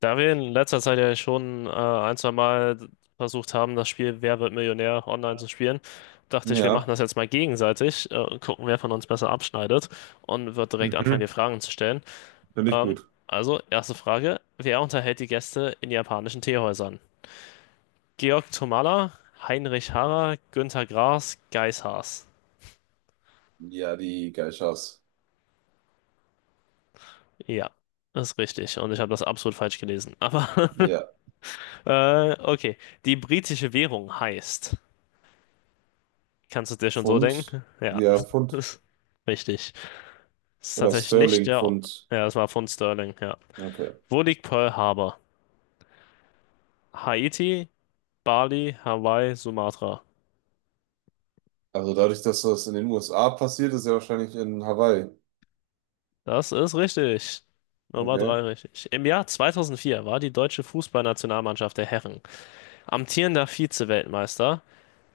Da wir in letzter Zeit ja schon ein, zwei Mal versucht haben, das Spiel Wer wird Millionär online zu spielen, dachte ich, wir machen Ja, das jetzt mal gegenseitig, und gucken, wer von uns besser abschneidet und wird direkt anfangen, mhm. dir Fragen zu stellen. Finde ich Ähm, gut. also, erste Frage: Wer unterhält die Gäste in japanischen Teehäusern? Georg Tomala, Heinrich Harrer, Günther Grass, Geiss Haas. Ja, die Geishas. Ja, das ist richtig und ich habe das absolut falsch gelesen. Aber Ja, okay, die britische Währung heißt. Kannst du dir schon so Pfund, denken? Ja, ja, Pfund richtig. Das ist oder tatsächlich nicht Sterling der. Pfund. Ja, das war von Sterling, ja. Okay. Wo liegt Pearl Harbor? Haiti, Bali, Hawaii, Sumatra. Also dadurch, dass das in den USA passiert, ist ja wahrscheinlich in Hawaii. Das ist richtig. Nummer Okay. drei richtig. Im Jahr 2004 war die deutsche Fußballnationalmannschaft der Herren amtierender Vize-Weltmeister,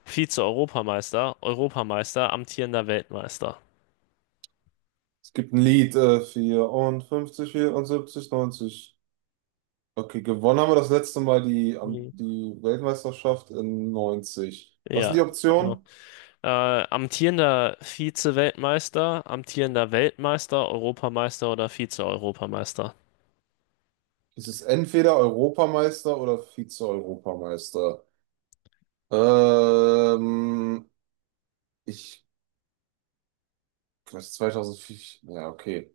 Vize-Europameister, Europameister, amtierender Weltmeister. Es gibt ein Lied, 54, 74, 90. Okay, gewonnen haben wir das letzte Mal Mhm. die Weltmeisterschaft in 90. Was sind die Ja, also Optionen? Amtierender Vize-Weltmeister, amtierender Weltmeister, Europameister oder Vize-Europameister? Es ist entweder Europameister oder Vize-Europameister. Ähm, ich Vielleicht 2004. Ja, okay.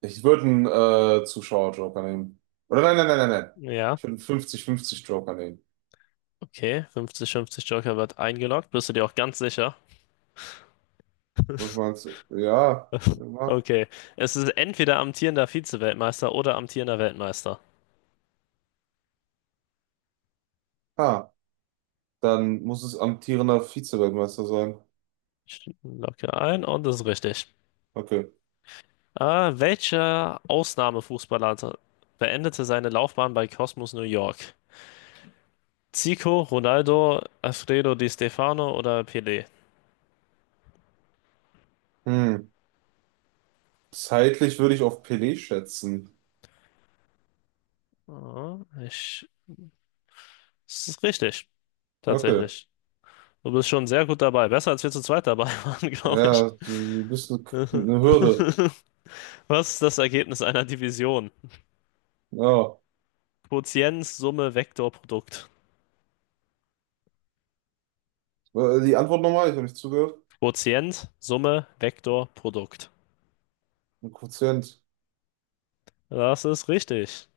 Ich würde einen Zuschauer-Joker nehmen. Oder nein, nein, nein, nein, nein. Ja, Ich würde einen 50-50-Joker nehmen. okay. 50-50 Joker wird eingeloggt. Bist du dir auch ganz sicher? Was meinst du? Ja, ja. Okay. Es ist entweder amtierender Vize-Weltmeister oder amtierender Weltmeister. Ah, dann muss es amtierender Vize-Weltmeister sein. Ich logge ein und das ist richtig. Okay. Welcher Ausnahmefußballer beendete seine Laufbahn bei Cosmos New York? Zico, Ronaldo, Alfredo Di Stefano oder Pelé? Hm. Zeitlich würde ich auf Pelé schätzen. Ah, ich Das ist richtig, Okay. tatsächlich. Du bist schon sehr gut dabei. Besser als wir zu zweit dabei waren, glaube ich. Ja, du bist eine, eine Hürde. Was ist das Ergebnis einer Division? Ja. Quotient, Summe, Vektor, Produkt. Die Antwort nochmal, ich habe nicht zugehört. Quotient, Summe, Vektor, Produkt. Ein Quotient. Das ist richtig.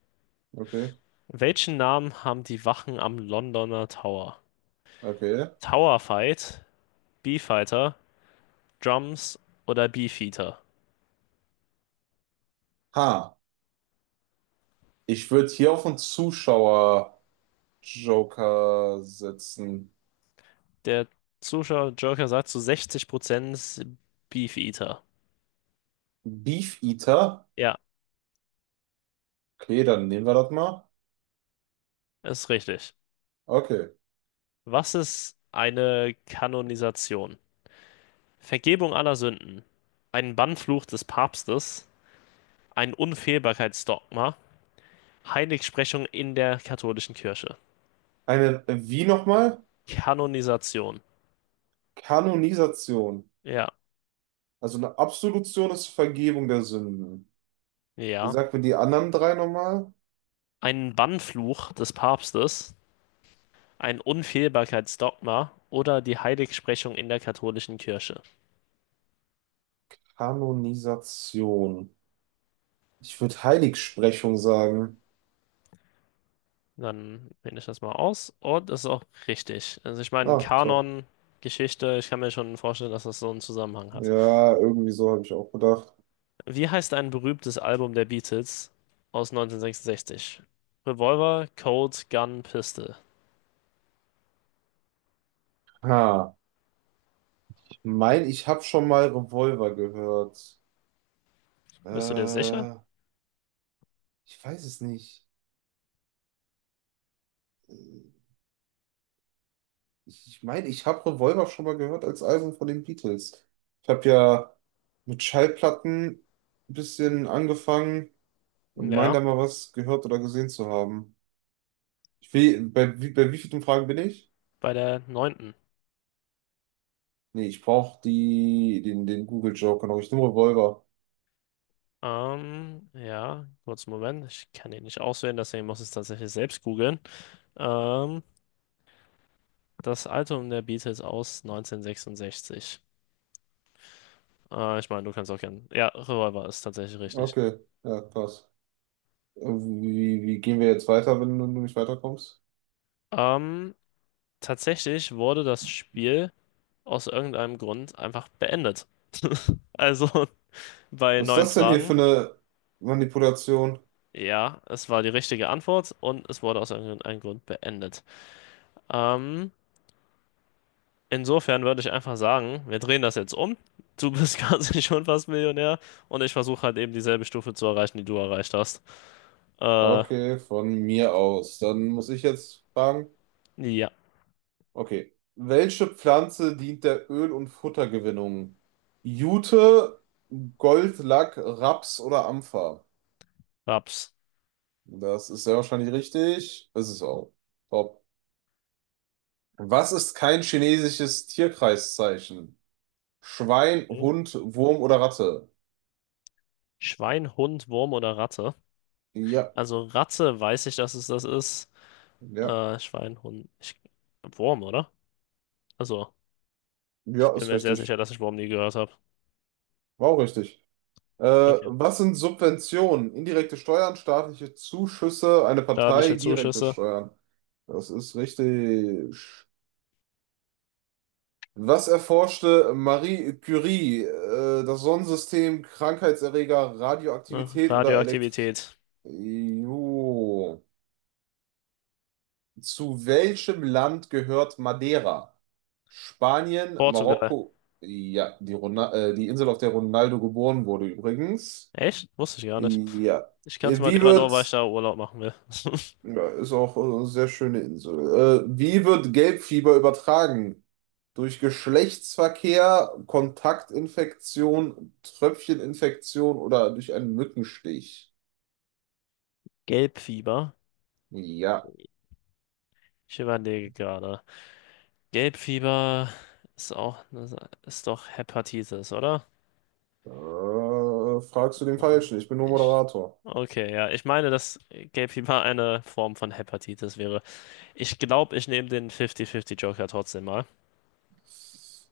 Okay. Welchen Namen haben die Wachen am Londoner Tower? Okay. Tower Fight, B-Fighter, Drums oder Beefeater? Ha. Ich würde hier auf einen Zuschauer Joker setzen. Der Zuschauer Joker sagt zu 60% Beefeater. Beef Eater. Ja, Okay, dann nehmen wir das mal. ist richtig. Okay. Was ist eine Kanonisation? Vergebung aller Sünden, ein Bannfluch des Papstes, ein Unfehlbarkeitsdogma, Heiligsprechung in der katholischen Kirche. Eine, wie nochmal? Kanonisation. Kanonisation. Ja, Also eine Absolution ist Vergebung der Sünden. ja. Sag mir die anderen drei nochmal. Ein Bannfluch des Papstes, ein Unfehlbarkeitsdogma oder die Heiligsprechung in der katholischen Kirche. Kanonisation. Ich würde Heiligsprechung sagen. Dann finde ich das mal aus. Und das ist auch richtig. Also ich meine, Ah, top. Kanon, Geschichte, ich kann mir schon vorstellen, dass das so einen Zusammenhang hat. Ja, irgendwie so habe ich auch gedacht. Wie heißt ein berühmtes Album der Beatles aus 1966? Revolver, Colt, Gun, Pistol. Ha, ich mein, ich habe schon mal Revolver gehört. Bist du dir sicher? Äh, ich weiß es nicht. Äh, Ich meine, ich habe Revolver schon mal gehört als Album von den Beatles. Ich habe ja mit Schallplatten ein bisschen angefangen und meine Ja, da mal was gehört oder gesehen zu haben. Ich will, bei wie vielen Fragen bin ich? bei der neunten. Nee, ich brauche die, den Google Joker noch. Ich nehme Revolver. Ja, kurz einen Moment. Ich kann ihn nicht auswählen, deswegen muss ich es tatsächlich selbst googeln. Ähm, Das Album der Beatles aus 1966. Ich meine, du kannst auch gerne. Ja, Revolver ist tatsächlich richtig. Okay, ja, krass. Wie gehen wir jetzt weiter, wenn du nicht weiterkommst? Ähm, Tatsächlich wurde das Spiel aus irgendeinem Grund einfach beendet. Also bei Was ist neun das denn hier für Fragen. eine Manipulation? Ja, es war die richtige Antwort und es wurde aus irgendeinem Grund beendet. Ähm, Insofern würde ich einfach sagen, wir drehen das jetzt um. Du bist quasi schon fast Millionär und ich versuche halt eben dieselbe Stufe zu erreichen, die du erreicht hast. Äh, Okay, von mir aus. Dann muss ich jetzt fragen. ja, Okay. Welche Pflanze dient der Öl- und Futtergewinnung? Jute, Goldlack, Raps oder Ampfer? Raps. Das ist sehr wahrscheinlich richtig. Es ist auch top. Was ist kein chinesisches Tierkreiszeichen? Schwein, Okay. Hund, Wurm oder Ratte? Schwein, Hund, Wurm oder Ratte? Ja, Also Ratte weiß ich, dass es das ist. ja, Schwein, Hund, Wurm, oder? Also, ich ja, bin ist mir sehr sicher, richtig. dass ich Wurm nie gehört habe. War auch richtig. Äh, Okay. was sind Subventionen? Indirekte Steuern, staatliche Zuschüsse, eine Partei, Staatliche direkte Zuschüsse. Steuern. Das ist richtig. Was erforschte Marie Curie? Das Sonnensystem, Krankheitserreger, Ach, Radioaktivität oder Elektrizität? Radioaktivität. Jo. Zu welchem Land gehört Madeira? Spanien, Portugal. Marokko, ja, die Insel, auf der Ronaldo geboren wurde übrigens. Echt? Wusste ich gar nicht. Ja. Ich kann kannte Wie Madeira nur, weil ich wird da Urlaub machen will. Ja, ist auch eine sehr schöne Insel. Wie wird Gelbfieber übertragen? Durch Geschlechtsverkehr, Kontaktinfektion, Tröpfcheninfektion oder durch einen Mückenstich? Gelbfieber. Ja, Ich überlege gerade. Gelbfieber ist auch, ist doch Hepatitis, oder? Fragst du den Falschen. Ich bin nur Ich, Moderator. okay, ja. Ich meine, dass Gelbfieber eine Form von Hepatitis wäre. Ich glaube, ich nehme den 50-50 Joker trotzdem mal.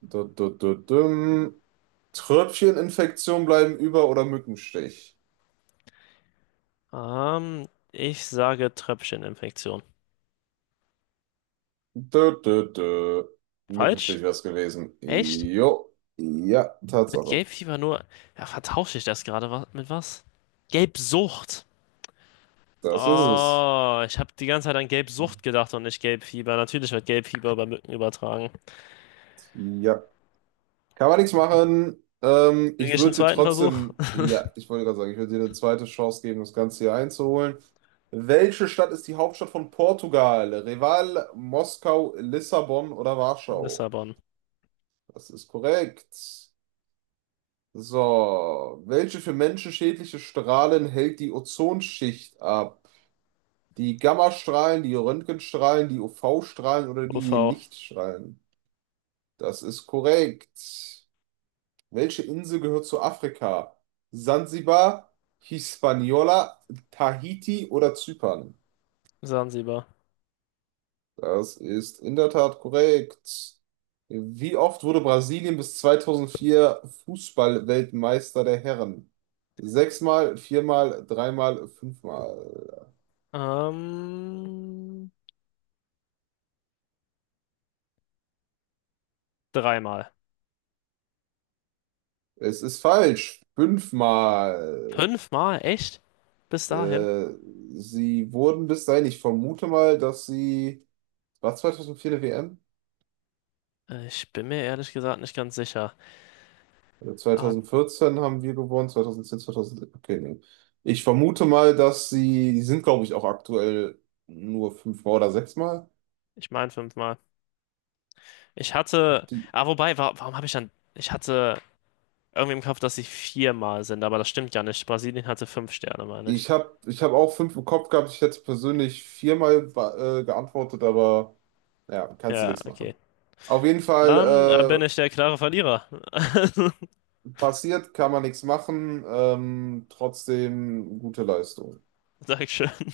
Du, dum. Tröpfcheninfektion bleiben über oder Mückenstich? Ähm, Ich sage Tröpfcheninfektion. Dö, dö, dö. Mückenstich Falsch? wäre es gewesen. Echt? Jo, ja, Mit Tatsache. Gelbfieber nur. Ja, vertausche ich das gerade mit was? Gelbsucht. Das ist es. Oh, ich habe die ganze Zeit an Gelbsucht gedacht und nicht Gelbfieber. Natürlich wird Gelbfieber über Mücken übertragen. Ja. Kann man nichts machen. Ähm, Kriege ich ich einen würde dir zweiten Versuch? trotzdem, ja, ich wollte gerade sagen, ich würde dir eine zweite Chance geben, das Ganze hier einzuholen. Welche Stadt ist die Hauptstadt von Portugal? Reval, Moskau, Lissabon oder Warschau? Lissabon. Das ist korrekt. So, welche für Menschen schädliche Strahlen hält die Ozonschicht ab? Die Gammastrahlen, die Röntgenstrahlen, die UV-Strahlen oder die UV. Lichtstrahlen? Das ist korrekt. Welche Insel gehört zu Afrika? Sansibar, Hispaniola, Tahiti oder Zypern? Sansibar. Das ist in der Tat korrekt. Wie oft wurde Brasilien bis 2004 Fußballweltmeister der Herren? Sechsmal, viermal, dreimal, fünfmal. Ähm, Dreimal. Es ist falsch. Fünfmal. Fünfmal? Echt? Bis dahin? Äh, sie wurden bis dahin, ich vermute mal, dass sie. War 2004 eine WM? Ich bin mir ehrlich gesagt nicht ganz sicher. Also Ah, 2014 haben wir gewonnen, 2010, 2011. Okay, nee. Ich vermute mal, dass sie, die sind, glaube ich, auch aktuell nur fünfmal oder sechsmal. Ich meine fünfmal. Ich hatte. Die, Ah, wobei, wa Warum habe ich dann. Ich hatte Irgendwie im Kopf, dass sie viermal sind, aber das stimmt ja nicht. Brasilien hatte fünf Sterne, meine ich. ich habe ich hab auch fünf im Kopf gehabt. Ich hätte persönlich viermal geantwortet, aber ja, kannst du Ja, nichts okay. machen. Auf jeden Fall Dann bin ich der klare Verlierer. Passiert, kann man nichts machen. Trotzdem gute Leistung. Dankeschön.